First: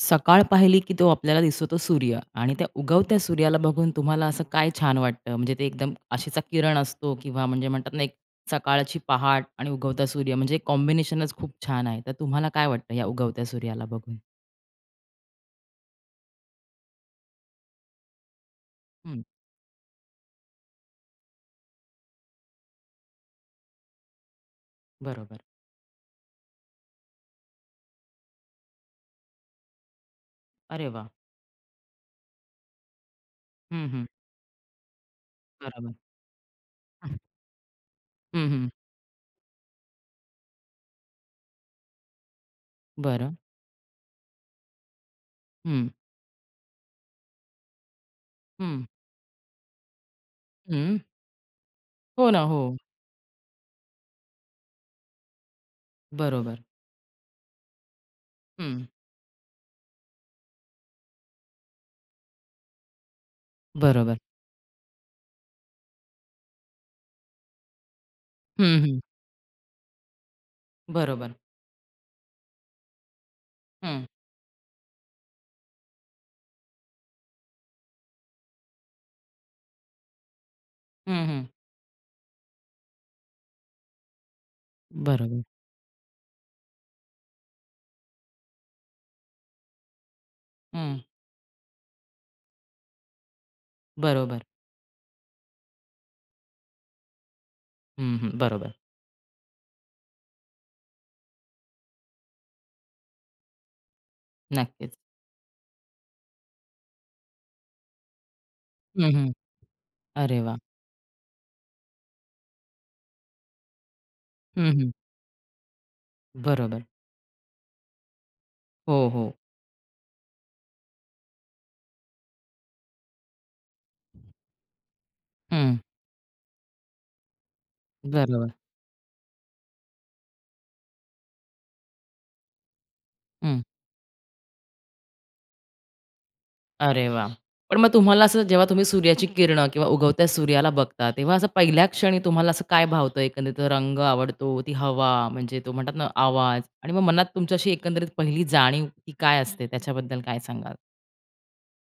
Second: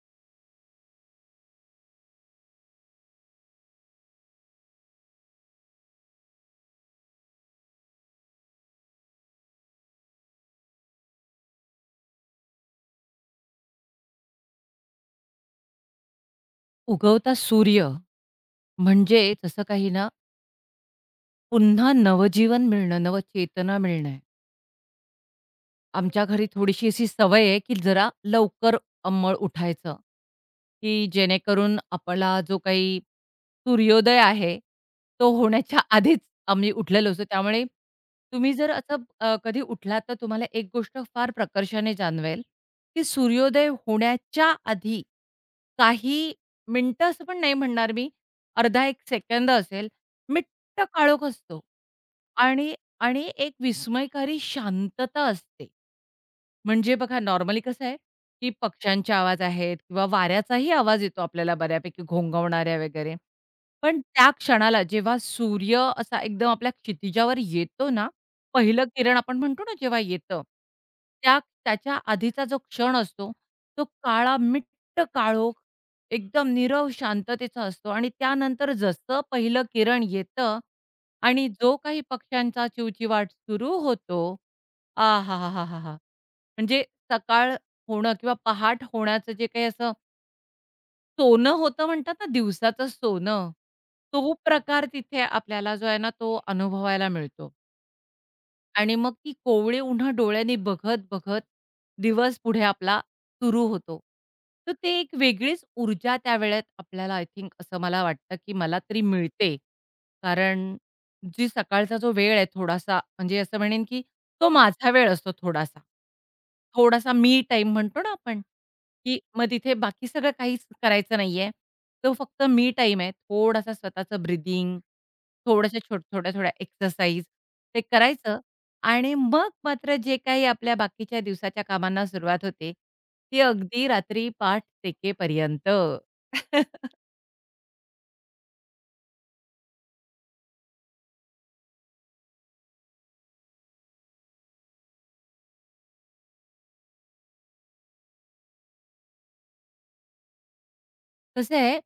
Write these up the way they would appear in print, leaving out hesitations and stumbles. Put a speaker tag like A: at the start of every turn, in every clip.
A: सकाळ पाहिली की तो आपल्याला दिसतो सूर्य आणि त्या उगवत्या सूर्याला बघून तुम्हाला असं काय छान वाटतं? म्हणजे ते एकदम आशेचा किरण असतो किंवा म्हणजे म्हणतात ना, एक सकाळची पहाट आणि उगवता सूर्य म्हणजे कॉम्बिनेशनच खूप छान आहे. तर तुम्हाला काय वाटतं या उगवत्या सूर्याला बघून?
B: उगवता सूर्य
A: हं,
B: म्हणजे तसं काही ना, पुन्हा नवजीवन मिळणं, नवचेतना मिळणं.
A: बरोबर.
B: आमच्या घरी थोडीशी अशी सवय आहे, की जरा लवकर अंमळ उठायचं,
A: अरे
B: की
A: वाह!
B: जेणेकरून आपला जो काही
A: हं, हं.
B: सूर्योदय आहे, तो होण्याच्या
A: बरोबर.
B: आधीच आम्ही उठलेलो
A: हं,
B: असतो. त्यामुळे
A: हं,
B: तुम्ही
A: हं.
B: जर असं कधी उठलात, तर तुम्हाला एक गोष्ट फार प्रकर्षाने जाणवेल, की
A: बरं.
B: सूर्योदय होण्याच्या आधी
A: हं,
B: काही मिनिटं असं पण नाही म्हणणार मी,
A: हं,
B: अर्धा 1 सेकंद असेल, मिट्ट
A: हं.
B: काळोख असतो
A: हो ना, हो.
B: आणि आणि एक विस्मयकारी शांतता असते.
A: बरोबर.
B: म्हणजे बघा नॉर्मली कसं आहे, की
A: हं.
B: पक्ष्यांचे आवाज आहेत किंवा वाऱ्याचाही आवाज येतो आपल्याला बऱ्यापैकी घोंघवणाऱ्या वगैरे. पण
A: बरोबर.
B: त्या क्षणाला जेव्हा सूर्य असा एकदम आपल्या क्षितिजावर येतो ना,
A: हं,
B: पहिलं
A: हं.
B: किरण आपण म्हणतो ना जेव्हा येतं,
A: बरोबर.
B: त्या त्याच्या आधीचा जो क्षण असतो, तो
A: हं,
B: काळा मिट्ट काळोख, एकदम नीरव शांततेचा असतो आणि त्यानंतर जसं पहिलं किरण येतं
A: हं, हं.
B: आणि जो काही पक्ष्यांचा चिवचिवाट सुरू होतो,
A: बरोबर.
B: आहाहाहाहा! म्हणजे सकाळ होणं किंवा पहाट होण्याचं जे काही असं
A: हं.
B: सोनं होतं म्हणतात ना, दिवसाचं सोनं, तो
A: बरोबर.
B: प्रकार तिथे आपल्याला जो आहे ना, तो अनुभवायला मिळतो.
A: हं, हं. बरोबर.
B: आणि मग ती कोवळी उन्हं डोळ्यांनी बघत-बघत दिवस पुढे आपला सुरू होतो. तर ते
A: नक्कीच.
B: एक वेगळीच ऊर्जा त्या वेळेत आपल्याला आय थिंक असं मला वाटतं, की मला तरी
A: हं, हं.
B: मिळते.
A: अरे वाह!
B: कारण जी सकाळचा जो वेळ आहे थोडासा म्हणजे असं म्हणेन, की तो
A: हं, हं.
B: माझा वेळ असतो थोडासा.
A: बरोबर.
B: थोडासा मी टाईम म्हणतो ना आपण,
A: हो,
B: की
A: हो.
B: मग तिथे बाकी सगळं काहीच करायचं नाहीये. तो फक्त मी टाईम आहे. थोडासा स्वतःचं ब्रीथिंग,
A: हं.
B: थोड्याशा थोड्या-थोड्या एक्सरसाइज ते करायचं
A: बरोबर.
B: आणि मग मात्र जे काही आपल्या बाकीच्या दिवसाच्या कामांना सुरुवात होते, ती
A: हं.
B: अगदी रात्री पाठ तेकेपर्यंत.
A: अरे वाह! पण मग तुम्हाला असं जेव्हा तुम्ही सूर्याची किरणं किंवा उगवत्या सूर्याला बघता, तेव्हा असं पहिल्या क्षणी तुम्हाला असं काय भावतं? एकंदरीत रंग आवडतो, ती हवा म्हणजे तो म्हणतात ना आवाज आणि मग मनात तुमची अशी एकंदरीत पहिली जाणीव ती काय असते? त्याच्याबद्दल काय सांगाल?
B: कसं आहे,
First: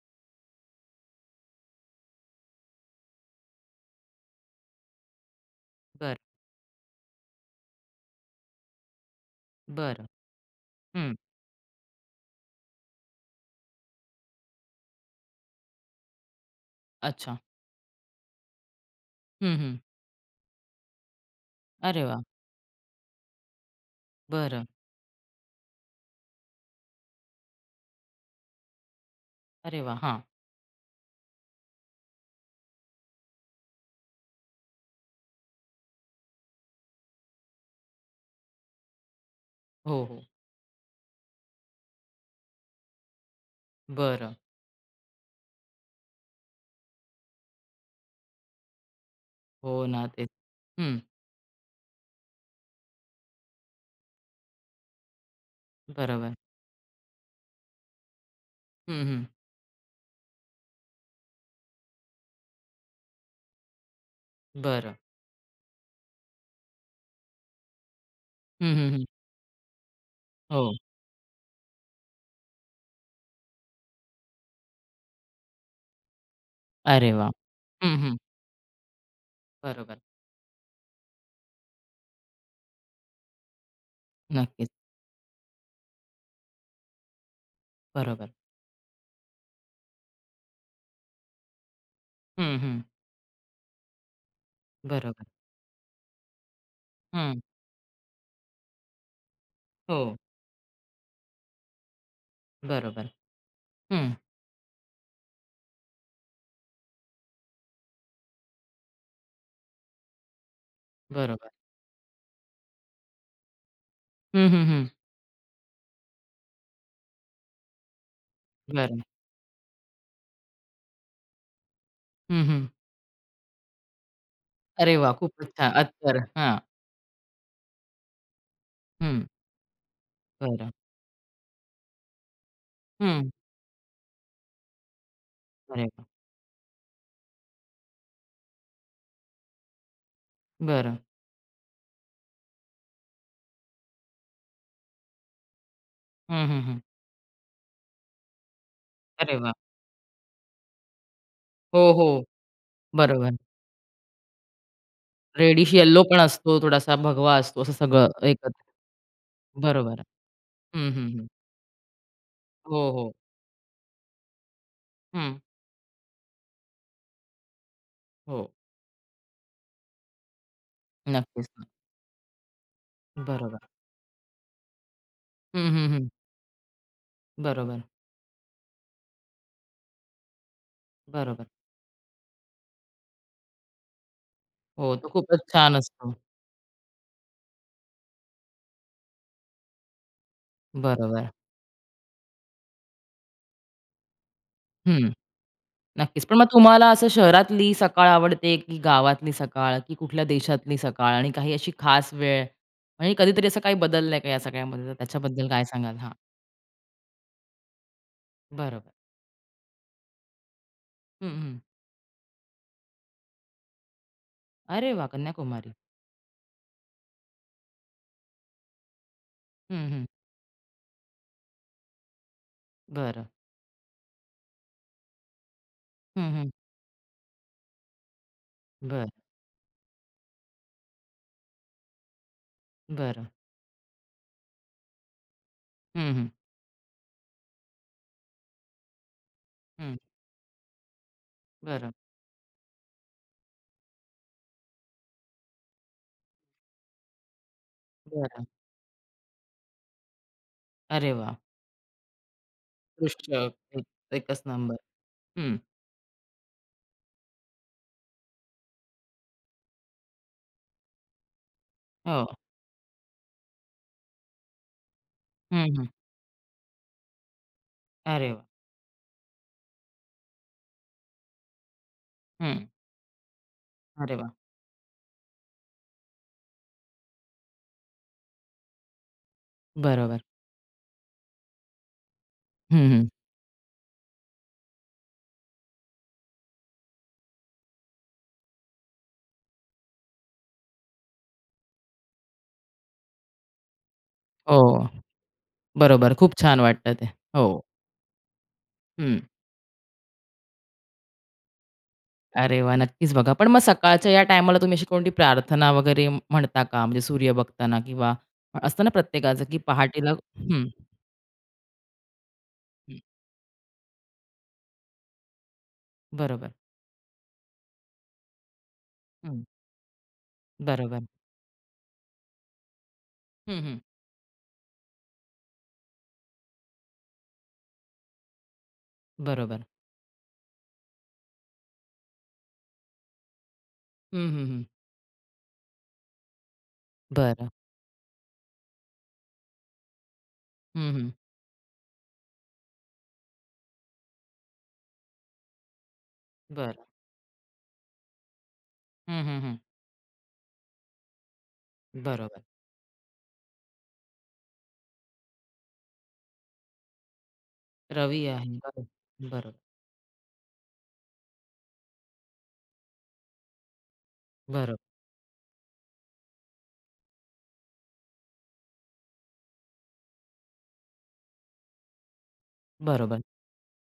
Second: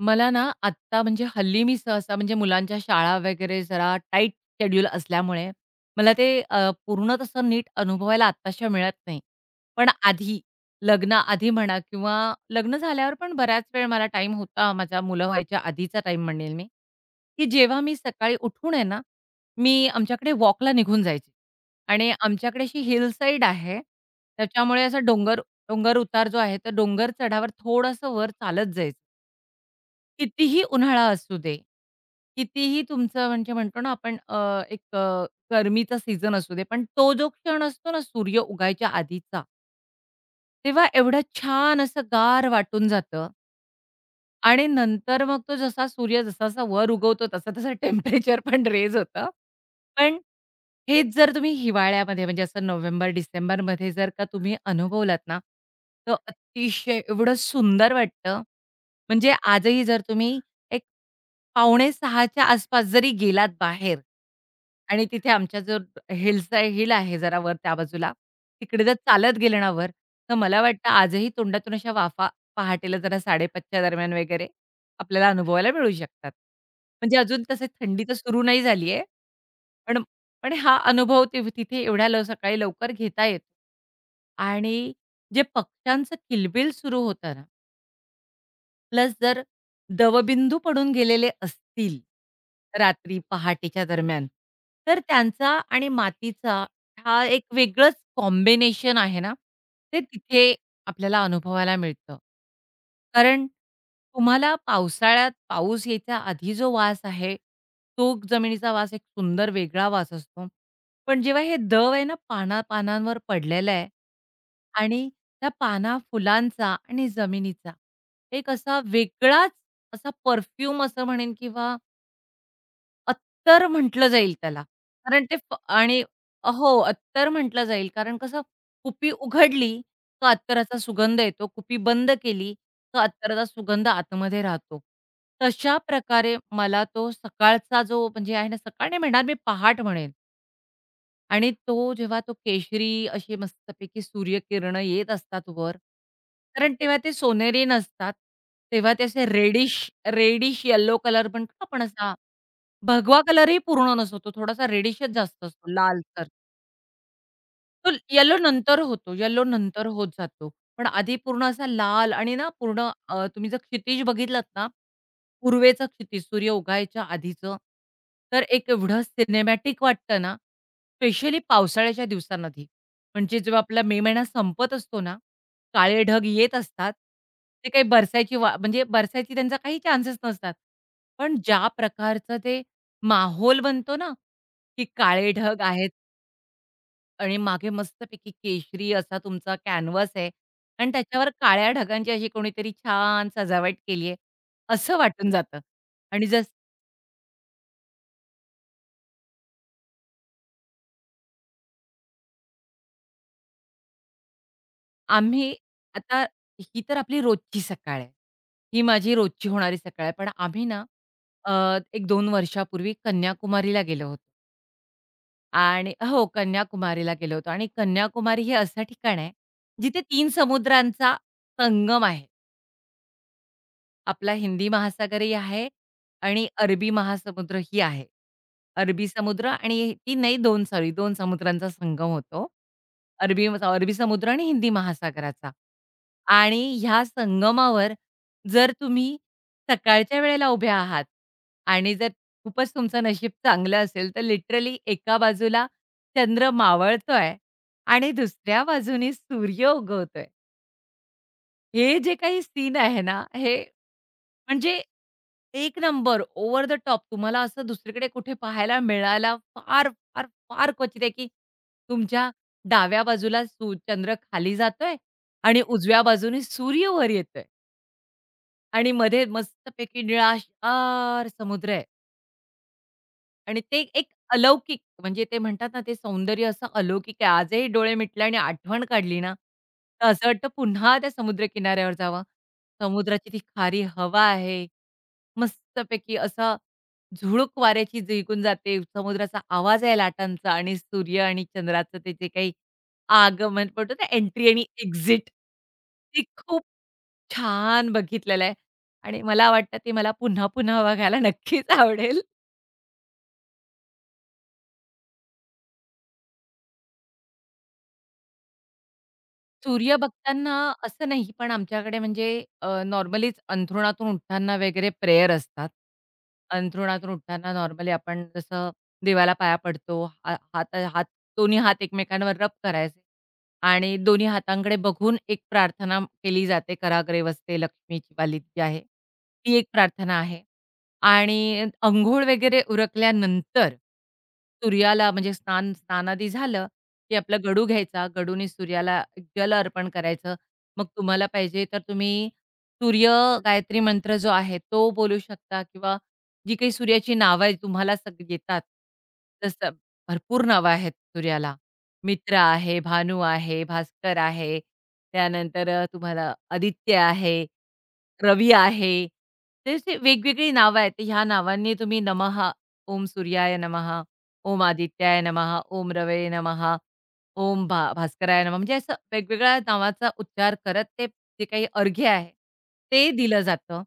B: मला ना आत्ता म्हणजे हल्ली मी सहसा म्हणजे मुलांच्या शाळा वगैरे जरा टाईट शेड्यूल असल्यामुळे मला
A: बरं,
B: ते पूर्ण तसं नीट अनुभवायला आत्ताशा मिळत नाही. पण
A: बरं.
B: आधी,
A: हं.
B: लग्नाआधी म्हणा किंवा लग्न झाल्यावर पण बऱ्याच वेळ मला टाईम होता, माझ्या मुलं व्हायच्या आधीचा टाईम म्हणेल मी,
A: अच्छा.
B: की जेव्हा मी सकाळी उठून आहे ना,
A: हं, हं.
B: मी आमच्याकडे वॉकला निघून जायचे
A: अरे
B: आणि
A: वाह!
B: आमच्याकडे अशी हिल साईड आहे,
A: बरं.
B: त्याच्यामुळे असा डोंगर डोंगर उतार जो आहे, तर डोंगर चढावर थोडंसं वर चालत जायचं.
A: अरे वाह! हां.
B: कितीही उन्हाळा असू दे, कितीही तुमचं म्हणजे म्हणतो ना आपण एक गरमीचा सीझन असू दे, पण तो जो क्षण असतो ना सूर्य उगायच्या आधीचा,
A: हो, हो.
B: तेव्हा एवढं छान असं गार वाटून जातं
A: बरं.
B: आणि नंतर मग तो जसा सूर्य जसा-जसा वर उगवतो तसं-तसं टेम्परेचर पण रेज होतं.
A: हो ना,
B: पण
A: तेच. हं.
B: हेच जर तुम्ही हिवाळ्यामध्ये म्हणजे असं नोव्हेंबर-डिसेंबरमध्ये जर का तुम्ही अनुभवलात ना, तर
A: बरोबर.
B: अतिशय एवढं सुंदर वाटतं.
A: हं, हं.
B: म्हणजे आजही जर तुम्ही पावणे सहाच्या आसपास जरी गेलात बाहेर
A: बरं.
B: आणि तिथे आमच्या जो हिलचा हिल आहे जरा वर त्या बाजूला,
A: हं,
B: तिकडे
A: हं,
B: जर
A: हं.
B: चालत गेले ना वर, तर मला
A: हो.
B: वाटतं आजही तोंडातून अशा वाफा पहाटेला जरा 5:30च्या दरम्यान वगैरे आपल्याला अनुभवायला मिळू शकतात.
A: अरे
B: म्हणजे
A: वाह!
B: अजून तसं
A: हं,
B: थंडी तर
A: हं.
B: सुरू नाही झाली आहे.
A: बरोबर.
B: पण पण हा अनुभव तिथे एवढ्या सकाळी लवकर घेता येतो.
A: नक्कीच.
B: आणि जे पक्ष्यांचं किलबिल सुरू होतं ना
A: बरोबर.
B: प्लस जर दवबिंदू पडून गेलेले असतील,
A: हं, हं.
B: रात्री पहाटेच्या दरम्यान, तर
A: बरोबर.
B: त्यांचा आणि मातीचा हा
A: हं.
B: एक वेगळंच कॉम्बिनेशन आहे ना, ते
A: हो.
B: तिथे आपल्याला अनुभवायला मिळतं.
A: बरोबर.
B: कारण
A: हं.
B: तुम्हाला पावसाळ्यात पाऊस यायच्या आधी जो वास आहे, तो जमिनीचा वास एक सुंदर वेगळा वास असतो. पण जेव्हा
A: बरोबर.
B: हे दव आहे ना पाना-पानांवर पडलेलं आहे
A: हं, हं, हं.
B: आणि त्या पाना, फुलांचा आणि जमिनीचा एक असा
A: बरं.
B: वेगळाच असा परफ्यूम असं म्हणेन किंवा
A: हं, हं.
B: अत्तर म्हटलं जाईल त्याला.
A: अरे वाह!
B: कारण ते
A: खूपच छान.
B: आणि
A: अत्तर. हां.
B: हो, अत्तर म्हटलं जाईल. कारण कसं कुपी
A: हं.
B: उघडली का
A: बरं.
B: अत्तराचा सुगंध येतो, कुपी बंद केली का
A: हं.
B: अत्तराचा सुगंध आतमध्ये राहतो. तशा
A: अरे वाह!
B: प्रकारे मला तो सकाळचा जो म्हणजे आहे ना, सकाळ नाही म्हणणार मी पहाट म्हणेन.
A: बरं.
B: आणि तो जेव्हा तो केशरी अशी मस्तपैकी सूर्यकिरणं येत असतात वर,
A: हं, हं,
B: कारण
A: हं.
B: तेव्हा ते सोनेरी नसतात. तेव्हा ते असे
A: अरे वाह!
B: रेडिश रेडिश येलो कलर म्हणतो ना आपण,
A: हो,
B: असा
A: हो.
B: भगवा
A: बरोबर.
B: कलरही पूर्ण नसतो. तो थोडासा रेडिशच जास्त असतो,
A: रेडिश येल्लो पण
B: लालसर.
A: असतो, थोडासा भगवा असतो, असं
B: तो
A: सगळं
B: येलो
A: एकत्र.
B: नंतर होतो, येलो नंतर
A: बरोबर.
B: होत जातो. पण
A: हं, हं,
B: आधी
A: हं.
B: पूर्ण असा लाल आणि ना पूर्ण
A: हो, हो.
B: तुम्ही जर क्षितिज बघितलात ना,
A: हं.
B: पूर्वेचं क्षितिज सूर्य उगवायच्या आधीचं,
A: हो.
B: तर एक एवढं सिनेमॅटिक वाटतं ना, स्पेशली
A: नक्कीच.
B: पावसाळ्याच्या दिवसांमध्ये. म्हणजे
A: बरोबर.
B: जेव्हा आपला मे महिना संपत असतो ना,
A: हं, हं,
B: काळे
A: हं.
B: ढग येत असतात. ते
A: बरोबर.
B: काही बरसायची वा म्हणजे बरसायची त्यांचा काही चान्सेस नसतात. पण
A: बरोबर.
B: ज्या प्रकारचं ते माहोल बनतो ना, की
A: हो, तो
B: काळे
A: खूपच
B: ढग
A: छान
B: आहेत
A: असतो.
B: आणि मागे मस्तपैकी केशरी असा तुमचा कॅनव्हास आहे आणि
A: बरोबर.
B: त्याच्यावर काळ्या ढगांची अशी कोणीतरी छान सजावट केली आहे, असं
A: हं,
B: वाटून जातं.
A: नक्कीच.
B: आणि
A: पण मग
B: जसं
A: तुम्हाला असं शहरातली सकाळ आवडते, की गावातली सकाळ, की कुठल्या देशातली सकाळ आणि काही अशी खास वेळ? म्हणजे कधीतरी असं काही बदललंय का या सगळ्यामध्ये? तर त्याच्याबद्दल
B: आम्ही
A: काय सांगाल? हां,
B: आता ही तर आपली रोजची सकाळ आहे. ही
A: बरोबर.
B: माझी रोजची होणारी सकाळ आहे. पण आम्ही ना
A: हं,
B: अ,
A: हं.
B: 1-2 वर्षापूर्वी कन्याकुमारीला गेलो होतो
A: अरे वाह! कन्याकुमारी.
B: आणि हो, कन्याकुमारीला गेलो होतो आणि कन्याकुमारी हे असं ठिकाण आहे,
A: हं,
B: जिथे
A: हं.
B: 3 समुद्रांचा संगम आहे.
A: बरं.
B: आपला हिंदी महासागरही आहे
A: हं,
B: आणि
A: हं.
B: अरबी महासमुद्र ही आहे. अरबी
A: बरं,
B: समुद्र आणि ती नाही 2 सॉरी 2 समुद्रांचा संगम होतो.
A: बरं.
B: अरबी अरबी समुद्र आणि हिंदी महासागराचा.
A: हं, हं.
B: आणि ह्या संगमावर जर तुम्ही
A: हं.
B: सकाळच्या वेळेला उभे आहात
A: बरं,
B: आणि जर खूपच तुमचं नशीब चांगलं असेल, तर लिटरली एका बाजूला चंद्र मावळतोय आणि
A: बरं.
B: दुसऱ्या बाजूने सूर्य उगवतोय.
A: अरे वाह!
B: हे जे काही सीन आहे ना,
A: दृश्य
B: हे
A: एक एकच नंबर.
B: म्हणजे
A: हं.
B: एक नंबर ओव्हर द टॉप. तुम्हाला असं दुसरीकडे कुठे पाहायला मिळायला फार, फार, फार क्वचित आहे, की
A: हो.
B: तुमच्या डाव्या बाजूला चंद्र खाली जातोय आणि
A: हं, हं.
B: उजव्या बाजूने सूर्य वर येतोय
A: अरे वाह!
B: आणि मध्ये मस्तपैकी निळाशार समुद्र आहे.
A: हं.
B: आणि ते एक
A: अरे वाह!
B: अलौकिक म्हणजे ते म्हणतात ना, ते सौंदर्य असं अलौकिक आहे. आजही डोळे मिटले आणि आठवण काढली ना, तर
A: बरोबर.
B: असं वाटतं पुन्हा त्या समुद्रकिनाऱ्यावर जावं.
A: हं, हं.
B: समुद्राची ती खारी हवा आहे. मस्तपैकी असा झुळूक वाऱ्याची झिरकून जाते. समुद्राचा आवाज आहे लाटांचा आणि सूर्य आणि चंद्राचं ते जे काही आगमन म्हणतो ना, एंट्री आणि
A: हो.
B: एक्झिट
A: बरोबर.
B: ते
A: खूप छान
B: खूप
A: वाटतं ते. हो.
B: छान बघितलेलं आहे
A: हं.
B: आणि मला वाटतं ते मला पुन्हा-पुन्हा बघायला नक्कीच आवडेल.
A: अरे वाह! नक्कीच बघा. पण मग सकाळच्या या टायमाला तुम्ही अशी कोणती प्रार्थना वगैरे म्हणता का? म्हणजे सूर्य बघताना किंवा असतं ना प्रत्येकाचं, की
B: सूर्य
A: पहाटेला
B: बघताना
A: हं,
B: असं नाही, पण आमच्याकडे म्हणजे
A: हं.
B: नॉर्मलीच अंथरुणातून उठताना वगैरे प्रेयर असतात.
A: बरोबर.
B: अंथरुणातून उठताना नॉर्मली आपण जसं देवाला
A: हं.
B: पाया पडतो, हा हात
A: बरोबर.
B: हात दोन्ही हात एकमेकांवर रब करायचे
A: हं, हं.
B: आणि दोन्ही हातांकडे बघून एक प्रार्थना केली जाते, कराग्रे वसते लक्ष्मीची वाली जी आहे, ती
A: बरोबर.
B: एक प्रार्थना आहे. आणि अंघोळ वगैरे उरकल्यानंतर
A: हं, हं, हं.
B: सूर्याला म्हणजे स्नान स्नानादी झालं की आपला
A: बरं.
B: गडू घ्यायचा, गडूने सूर्याला जल अर्पण करायचं. मग
A: हं, हं.
B: तुम्हाला पाहिजे तर तुम्ही सूर्य गायत्री मंत्र जो आहे तो बोलू शकता किंवा जी काही
A: बरं.
B: सूर्याची नावं आहेत तुम्हाला येतात.
A: हं, हं, हं.
B: जसं भरपूर नावं आहेत सूर्याला. मित्र
A: बरोबर.
B: आहे, भानू आहे, भास्कर आहे, त्यानंतर तुम्हाला आदित्य आहे,
A: रवी आहे.
B: रवी
A: बरोबर.
B: आहे.
A: बरोबर.
B: त्याचे वेगवेगळी नावं आहेत. ह्या नावांनी तुम्ही नमः, ओम सूर्याय नमः, ओम
A: बरोबर.
B: आदित्याय नमः, ओम रवये नमः, ओम भास्कराय नमः, म्हणजे असं वेगवेगळ्या नावाचा उच्चार करत ते जे काही अर्घ्य आहे, ते
A: बरोबर.
B: दिलं जातं.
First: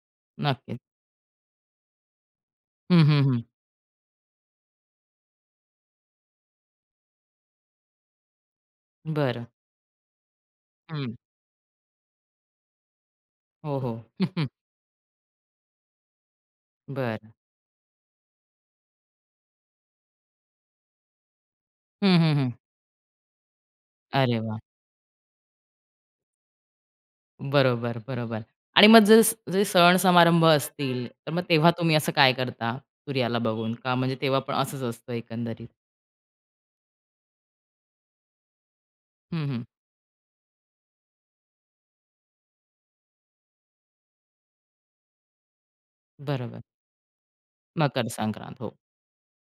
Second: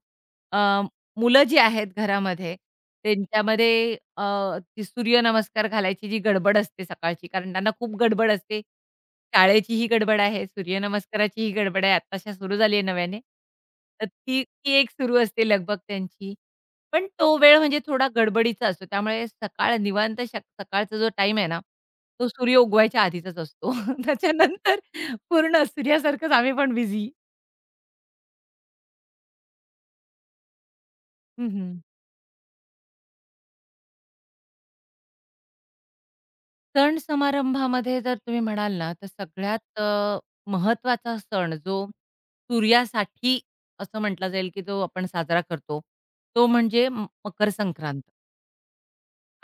B: अ,
A: नक्कीच.
B: मुलं जी आहेत घरामध्ये
A: हं, हं, हं.
B: त्यांच्यामध्ये ती सूर्यनमस्कार घालायची जी गडबड असते सकाळची, कारण त्यांना खूप गडबड असते.
A: बरं.
B: शाळेचीही गडबड आहे,
A: हं.
B: सूर्यनमस्काराचीही गडबड आहे, आत्ताशा सुरू झाली आहे नव्याने.
A: हो, हो.
B: तर ती ती एक सुरू असते लगबग त्यांची. पण
A: बरं.
B: तो वेळ म्हणजे थोडा गडबडीचा असतो. त्यामुळे सकाळ निवांत सकाळचा जो टाईम आहे ना,
A: हं,
B: तो
A: हं, हं.
B: सूर्य उगवायच्या आधीचाच असतो.
A: अरे वाह!
B: त्याच्यानंतर पूर्ण सूर्यासारखंच आम्ही पण बिझी.
A: बरोबर, बरोबर. आणि मग जस जे सण-समारंभ असतील, तर मग
B: हं,
A: तेव्हा
B: हं.
A: तुम्ही असं काय करता सूर्याला बघून? का म्हणजे तेव्हा पण असंच असतं एकंदरीत?
B: सण समारंभामध्ये जर तुम्ही म्हणाल ना, तर
A: हं, हं.
B: सगळ्यात महत्त्वाचा सण जो सूर्यासाठी असं म्हटलं जाईल, की जो आपण साजरा करतो, तो
A: बरोबर.
B: म्हणजे मकर संक्रांत.
A: मकर संक्रांत. हो.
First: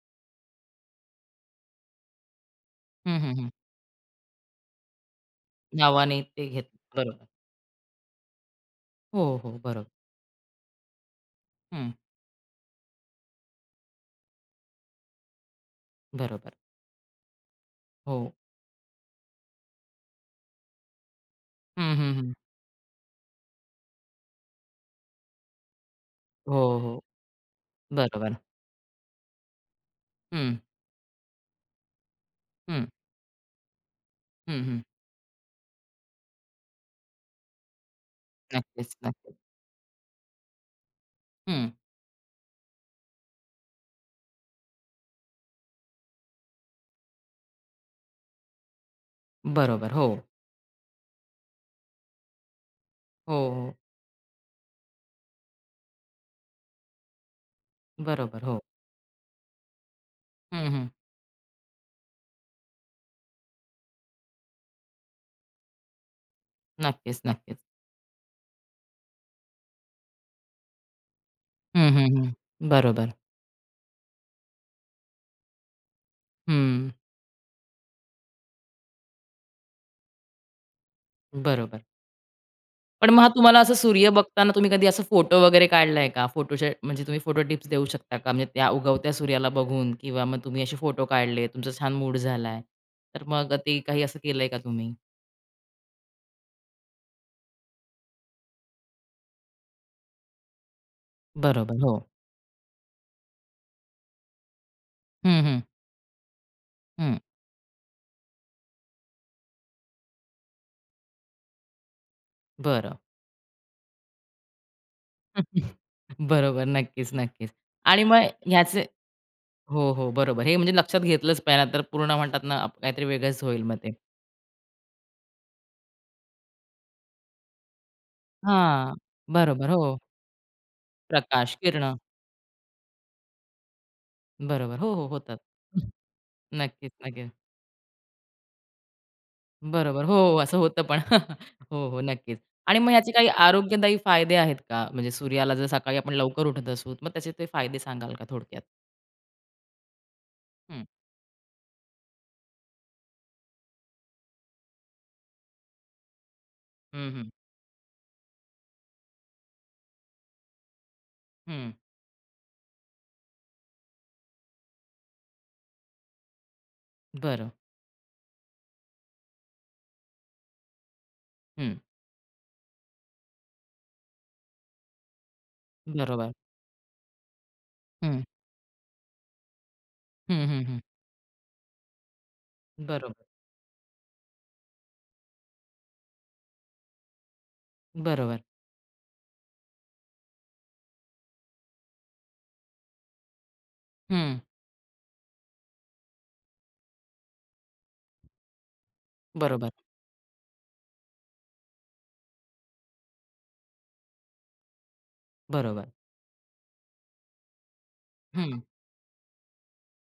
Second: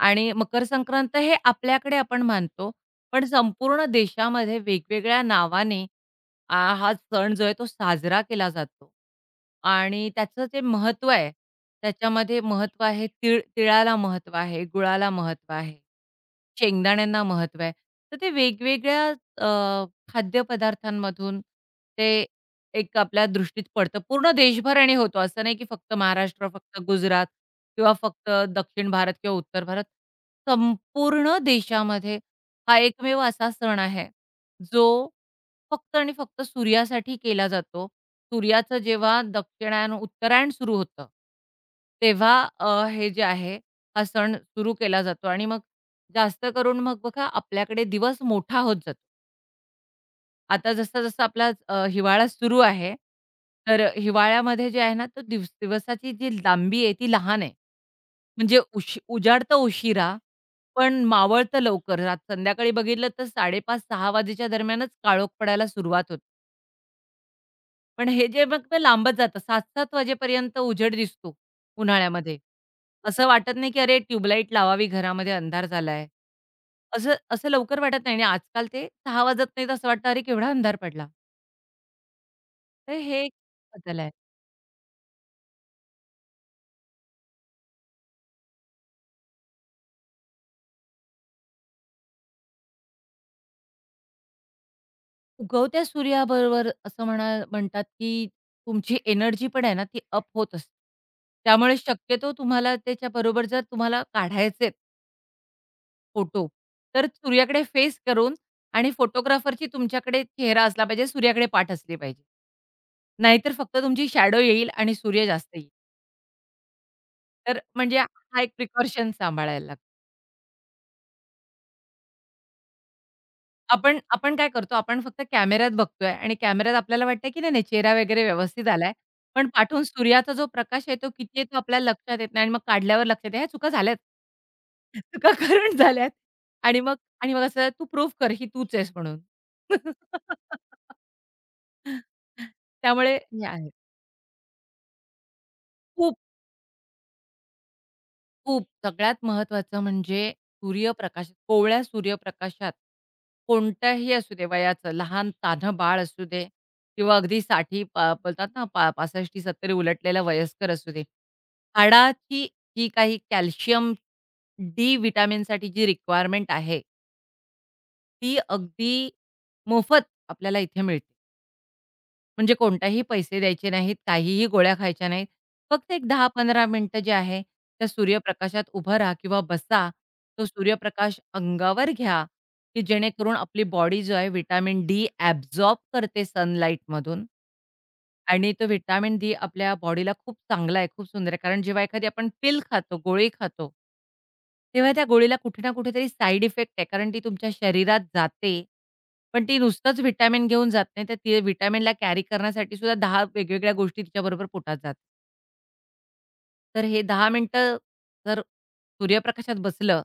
B: आणि मकर संक्रांत हे आपल्याकडे आपण मानतो.
A: हं,
B: पण
A: हं, हं.
B: संपूर्ण देशामध्ये वेगवेगळ्या नावाने
A: नावाने ते घेतलं.
B: हा
A: बरोबर.
B: सण जो आहे तो साजरा केला जातो.
A: हो, हो. बरोबर.
B: आणि त्याचं जे महत्त्व आहे,
A: हं.
B: त्याच्यामध्ये महत्त्व आहे तीळ तिळाला महत्त्व आहे, गुळाला महत्त्व आहे.
A: बरोबर.
B: शेंगदाण्यांना महत्व आहे. तर
A: हो.
B: ते वेगवेगळ्या अ, खाद्यपदार्थांमधून
A: हं,
B: ते
A: हं, हं.
B: एक आपल्या दृष्टीत पडतं. पूर्ण देशभराने होतो. असं नाही की फक्त महाराष्ट्र,
A: हो,
B: फक्त
A: हो.
B: गुजरात किंवा फक्त
A: बरोबर.
B: दक्षिण भारत किंवा उत्तर भारत.
A: हं,
B: संपूर्ण देशामध्ये हा
A: हं.
B: एकमेव असा सण आहे,
A: हं, हं.
B: जो फक्त आणि फक्त सूर्यासाठी केला जातो. सूर्याचं
A: नक्कीच,
B: जेव्हा
A: नक्कीच.
B: दक्षिणायन उत्तरायण सुरू होतं,
A: हं.
B: तेव्हा हे जे आहे हा सण सुरू केला जातो आणि मग जास्त करून मग बघा आपल्याकडे दिवस मोठा होत जातो.
A: बरोबर. हो.
B: आता जसा-जसा आपला हिवाळा सुरू आहे,
A: हो, हो.
B: तर हिवाळ्यामध्ये जे आहे ना, तो दिवस दिवसाची जी लांबी आहे ती लहान आहे.
A: बरोबर. हो.
B: म्हणजे उजाड तर उशिरा,
A: हं, हं.
B: पण मावळतं लवकर. संध्याकाळी बघितलं तर 5:30-6 वाजेच्या दरम्यानच काळोख पडायला सुरुवात होते.
A: नक्कीच, नक्कीच.
B: पण हे जे मग ते लांबत जातं. 7-7 वाजेपर्यंत उजेड दिसतो
A: हं, हं, हं.
B: उन्हाळ्यामध्ये.
A: बरोबर.
B: असं वाटत नाही, की अरे ट्यूबलाईट लावावी घरामध्ये अंधार झालाय.
A: हं.
B: असं असं लवकर वाटत नाही आणि आजकाल ते 6 वाजत नाहीत असं वाटतं, अरे केवढा अंधार पडला.
A: बरोबर.
B: तर
A: पण मग
B: हे
A: हा
B: एक
A: तुम्हाला असं
B: बदल
A: सूर्य
B: आहे.
A: बघताना तुम्ही कधी असा फोटो वगैरे काढलाय का? फोटोचे म्हणजे तुम्ही फोटो टिप्स देऊ शकता का? म्हणजे त्या उगवत्या सूर्याला बघून किंवा मग तुम्ही असे फोटो काढले, तुमचा छान मूड झालाय. तर मग ते काही असं केलंय का तुम्ही?
B: उगवत्या सूर्याबरोबर असं म्हणा म्हणतात, की तुमची एनर्जी पण आहे ना ती अप होत असते. त्यामुळे
A: बरोबर, हो.
B: शक्यतो तुम्हाला त्याच्याबरोबर जर तुम्हाला काढायचेत
A: हं, हं,
B: फोटो. तर
A: हं.
B: सूर्याकडे फेस करून आणि फोटोग्राफरची तुमच्याकडे चेहरा असला पाहिजे, सूर्याकडे पाठ असली पाहिजे.
A: बरं.
B: नाहीतर फक्त तुमची शॅडो येईल आणि सूर्य जास्त येईल.
A: बरोबर. नक्कीच, नक्कीच.
B: तर म्हणजे
A: आणि मग
B: हा एक
A: ह्याचे
B: प्रिकॉशन सांभाळायला लागतो.
A: हो, हो. बरोबर. हे म्हणजे लक्षात घेतलंच पाहिजे नाहीतर पूर्ण म्हणतात ना, काहीतरी वेगळंच होईल मग ते.
B: आपण आपण काय करतो, आपण फक्त कॅमेऱ्यात बघतोय आणि कॅमेऱ्यात आपल्याला वाटतंय, की नाही, नाही चेहरा वगैरे व्यवस्थित आलाय.
A: हां.
B: पण
A: बरोबर.
B: पाठून
A: हो.
B: सूर्याचा जो प्रकाश आहे, तो किती आहे
A: प्रकाश,
B: तो आपल्याला
A: किरणं.
B: लक्षात येत नाही आणि मग काढल्यावर लक्षात येते, ह्या चुका झाल्यात.
A: बरोबर. हो, हो.
B: चुका
A: होतात.
B: करून झाल्यात आणि
A: नक्कीच,
B: मग
A: नक्कीच.
B: असं, "तू प्रूव्ह कर, ही तूच आहेस म्हणून."
A: बरोबर. हो, हो. असं होतं पण. हो, हो. नक्कीच. आणि मग ह्याचे
B: त्यामुळे
A: काही
B: हे आहे.
A: आरोग्यदायी फायदे आहेत का? म्हणजे सूर्याला जर सकाळी आपण
B: खूप,
A: लवकर उठत असू, मग त्याचे ते फायदे सांगाल का थोडक्यात?
B: खूप सगळ्यात महत्त्वाचं म्हणजे
A: हं.
B: सूर्यप्रकाश कोवळ्या सूर्यप्रकाशात कोणत्याही असू दे वयाचं, लहान तान्हं बाळ असू दे
A: हं,
B: किंवा
A: हं.
B: अगदी 60 पा बोलतात ना पा 65-70 उलटलेला वयस्कर असू दे.
A: हं.
B: हाडाची जी काही कॅल्शियम, डी व्हिटॅमिनसाठी जी रिक्वायरमेंट आहे,
A: बरं.
B: ती अगदी मोफत आपल्याला इथे मिळते.
A: हं.
B: म्हणजे कोणताही पैसे द्यायचे नाहीत, काहीही गोळ्या खायच्या नाहीत. फक्त एक
A: बरोबर.
B: 10-15 मिनिटं जे आहे, त्या
A: हं.
B: सूर्यप्रकाशात उभं राहा किंवा बसा. तो
A: हं, हं, हं.
B: सूर्यप्रकाश अंगावर घ्या, की
A: बरोबर.
B: जेणेकरून आपली बॉडी जो आहे, विटामिन डी ॲब्झॉर्ब करते सनलाईटमधून
A: बरोबर.
B: आणि तो व्हिटॅमिन डी आपल्या बॉडीला खूप चांगला आहे, खूप सुंदर आहे. कारण जेव्हा एखादी आपण पिल खातो, गोळी खातो,
A: हं.
B: तेव्हा त्या गोळीला कुठे ना कुठेतरी साइड इफेक्ट आहे. कारण ती तुमच्या शरीरात जाते. पण ती
A: बरोबर.
B: नुसतंच व्हिटॅमिन घेऊन जात नाही, तर ती व्हिटॅमिनला कॅरी करण्यासाठी सुद्धा 10 वेगवेगळ्या गोष्टी तिच्याबरोबर पोटात जातात.
A: बरोबर.
B: तर हे 10 मिनिटं जर
A: हं.
B: सूर्यप्रकाशात बसलं,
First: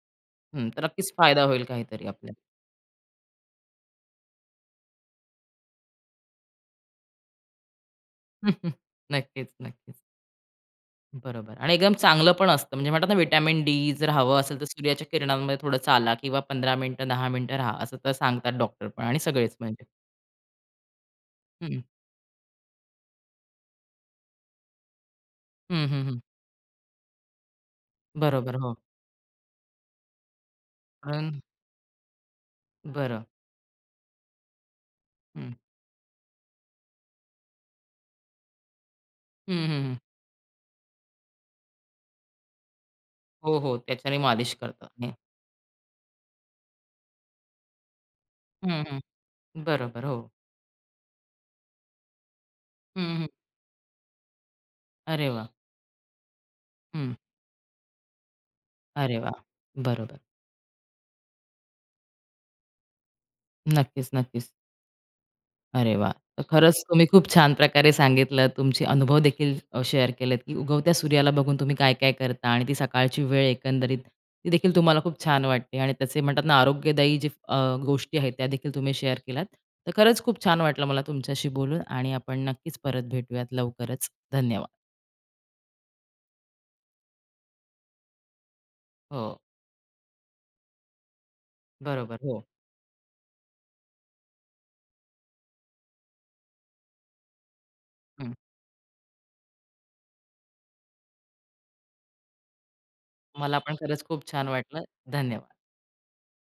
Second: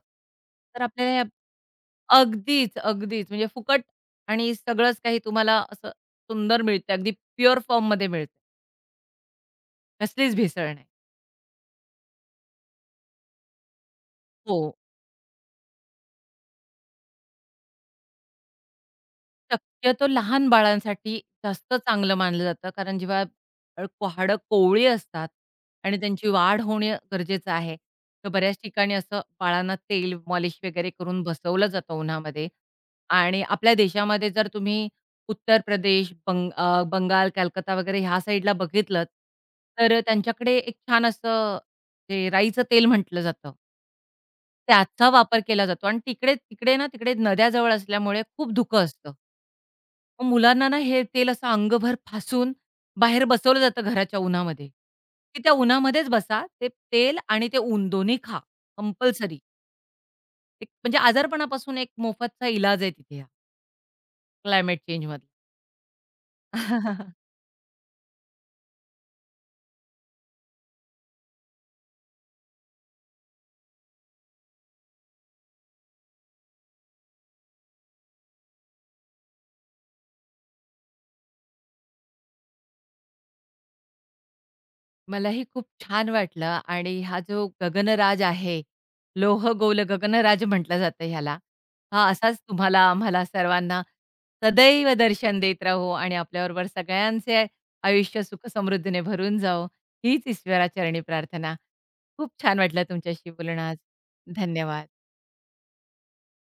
A: हं.
B: तर
A: तर नक्कीच
B: आपल्याला हे
A: फायदा होईल काहीतरी आपल्याला.
B: अगदीच, अगदीच म्हणजे फुकट आणि सगळंच काही तुम्हाला असं सुंदर मिळतं. अगदी प्युअर फॉर्ममध्ये मिळतं.
A: नक्कीच, नक्कीच.
B: कसलीच भेसळ नाही.
A: बरोबर आणि एकदम चांगलं पण असतं. म्हणजे म्हणतात ना, व्हिटॅमिन डी जर हवं असेल
B: हो.
A: तर सूर्याच्या किरणांमध्ये थोडं चाला किंवा 15 मिनिटं, 10 मिनिटं राहा, असं तर सांगतात डॉक्टर पण आणि सगळेच म्हणजे.
B: शक्यतो लहान बाळांसाठी जास्त
A: हं.
B: चांगलं मानलं जातं. कारण जेव्हा हाडं कोवळी असतात
A: हं,
B: आणि
A: हं, हं.
B: त्यांची वाढ होणे गरजेचं आहे. तर
A: बरोबर,
B: बऱ्याच
A: हो.
B: ठिकाणी असं बाळांना तेल मॉलिश वगैरे करून
A: कारण
B: बसवलं जातं उन्हामध्ये.
A: बरं.
B: आणि आपल्या देशामध्ये जर तुम्ही
A: हं.
B: उत्तर प्रदेश, बंगाल, कलकत्ता वगैरे ह्या साईडला बघितलंत,
A: हं, हं, हं.
B: तर त्यांच्याकडे एक छान असं ते राईचं तेल म्हटलं जातं.
A: हो, हो. त्याच्याने मालिश करतात.
B: त्याचा वापर केला जातो आणि तिकडे तिकडे ना तिकडे नद्या जवळ असल्यामुळे खूप
A: हं,
B: धुकं
A: हं.
B: असतं.
A: बरोबर, हो.
B: मग मुलांना ना हे तेल असं अंगभर फासून
A: हं,
B: बाहेर
A: हं.
B: बसवलं जातं घराच्या उन्हामध्ये,
A: अरे
B: की
A: वाह!
B: त्या उन्हामध्येच बसा. ते
A: हं.
B: तेल आणि ते ऊन दोन्ही खा
A: अरे
B: कंपल्सरी.
A: वाह! बरोबर.
B: एक म्हणजे आजारपणापासून एक मोफतचा इलाज आहे तिथे हा
A: नक्कीच, नक्कीच.
B: क्लायमेट चेंजमधला.
A: अरे वा, तर खरंच तुम्ही खूप छान प्रकारे सांगितलं. तुमचे अनुभव देखील शेअर केलेत, की उगवत्या सूर्याला बघून तुम्ही काय-काय करता आणि ती सकाळची वेळ एकंदरीत ती देखील तुम्हाला खूप छान वाटते आणि त्याचे म्हणतात ना आरोग्यदायी जे गोष्टी आहेत त्या देखील तुम्ही शेअर केल्यात. तर खरंच खूप छान वाटलं मला तुमच्याशी बोलून आणि आपण नक्कीच परत भेटूयात लवकरच. धन्यवाद.
B: मलाही खूप छान वाटलं आणि हा जो गगनराज आहे,
A: हो,
B: लोह गोल गगनराज म्हटलं जातं ह्याला. हा
A: बरोबर.
B: असाच
A: हो.
B: तुम्हाला, आम्हाला सर्वांना सदैव दर्शन देत राहो आणि आपल्याबरोबर सगळ्यांचे आयुष्य
A: हं.
B: सुख-समृद्धीने भरून जावो, हीच ईश्वराचरणी प्रार्थना. खूप छान वाटलं तुमच्याशी
A: मला
B: बोलून
A: पण
B: आज.
A: खरंच खूप छान वाटलं.
B: धन्यवाद.
A: धन्यवाद.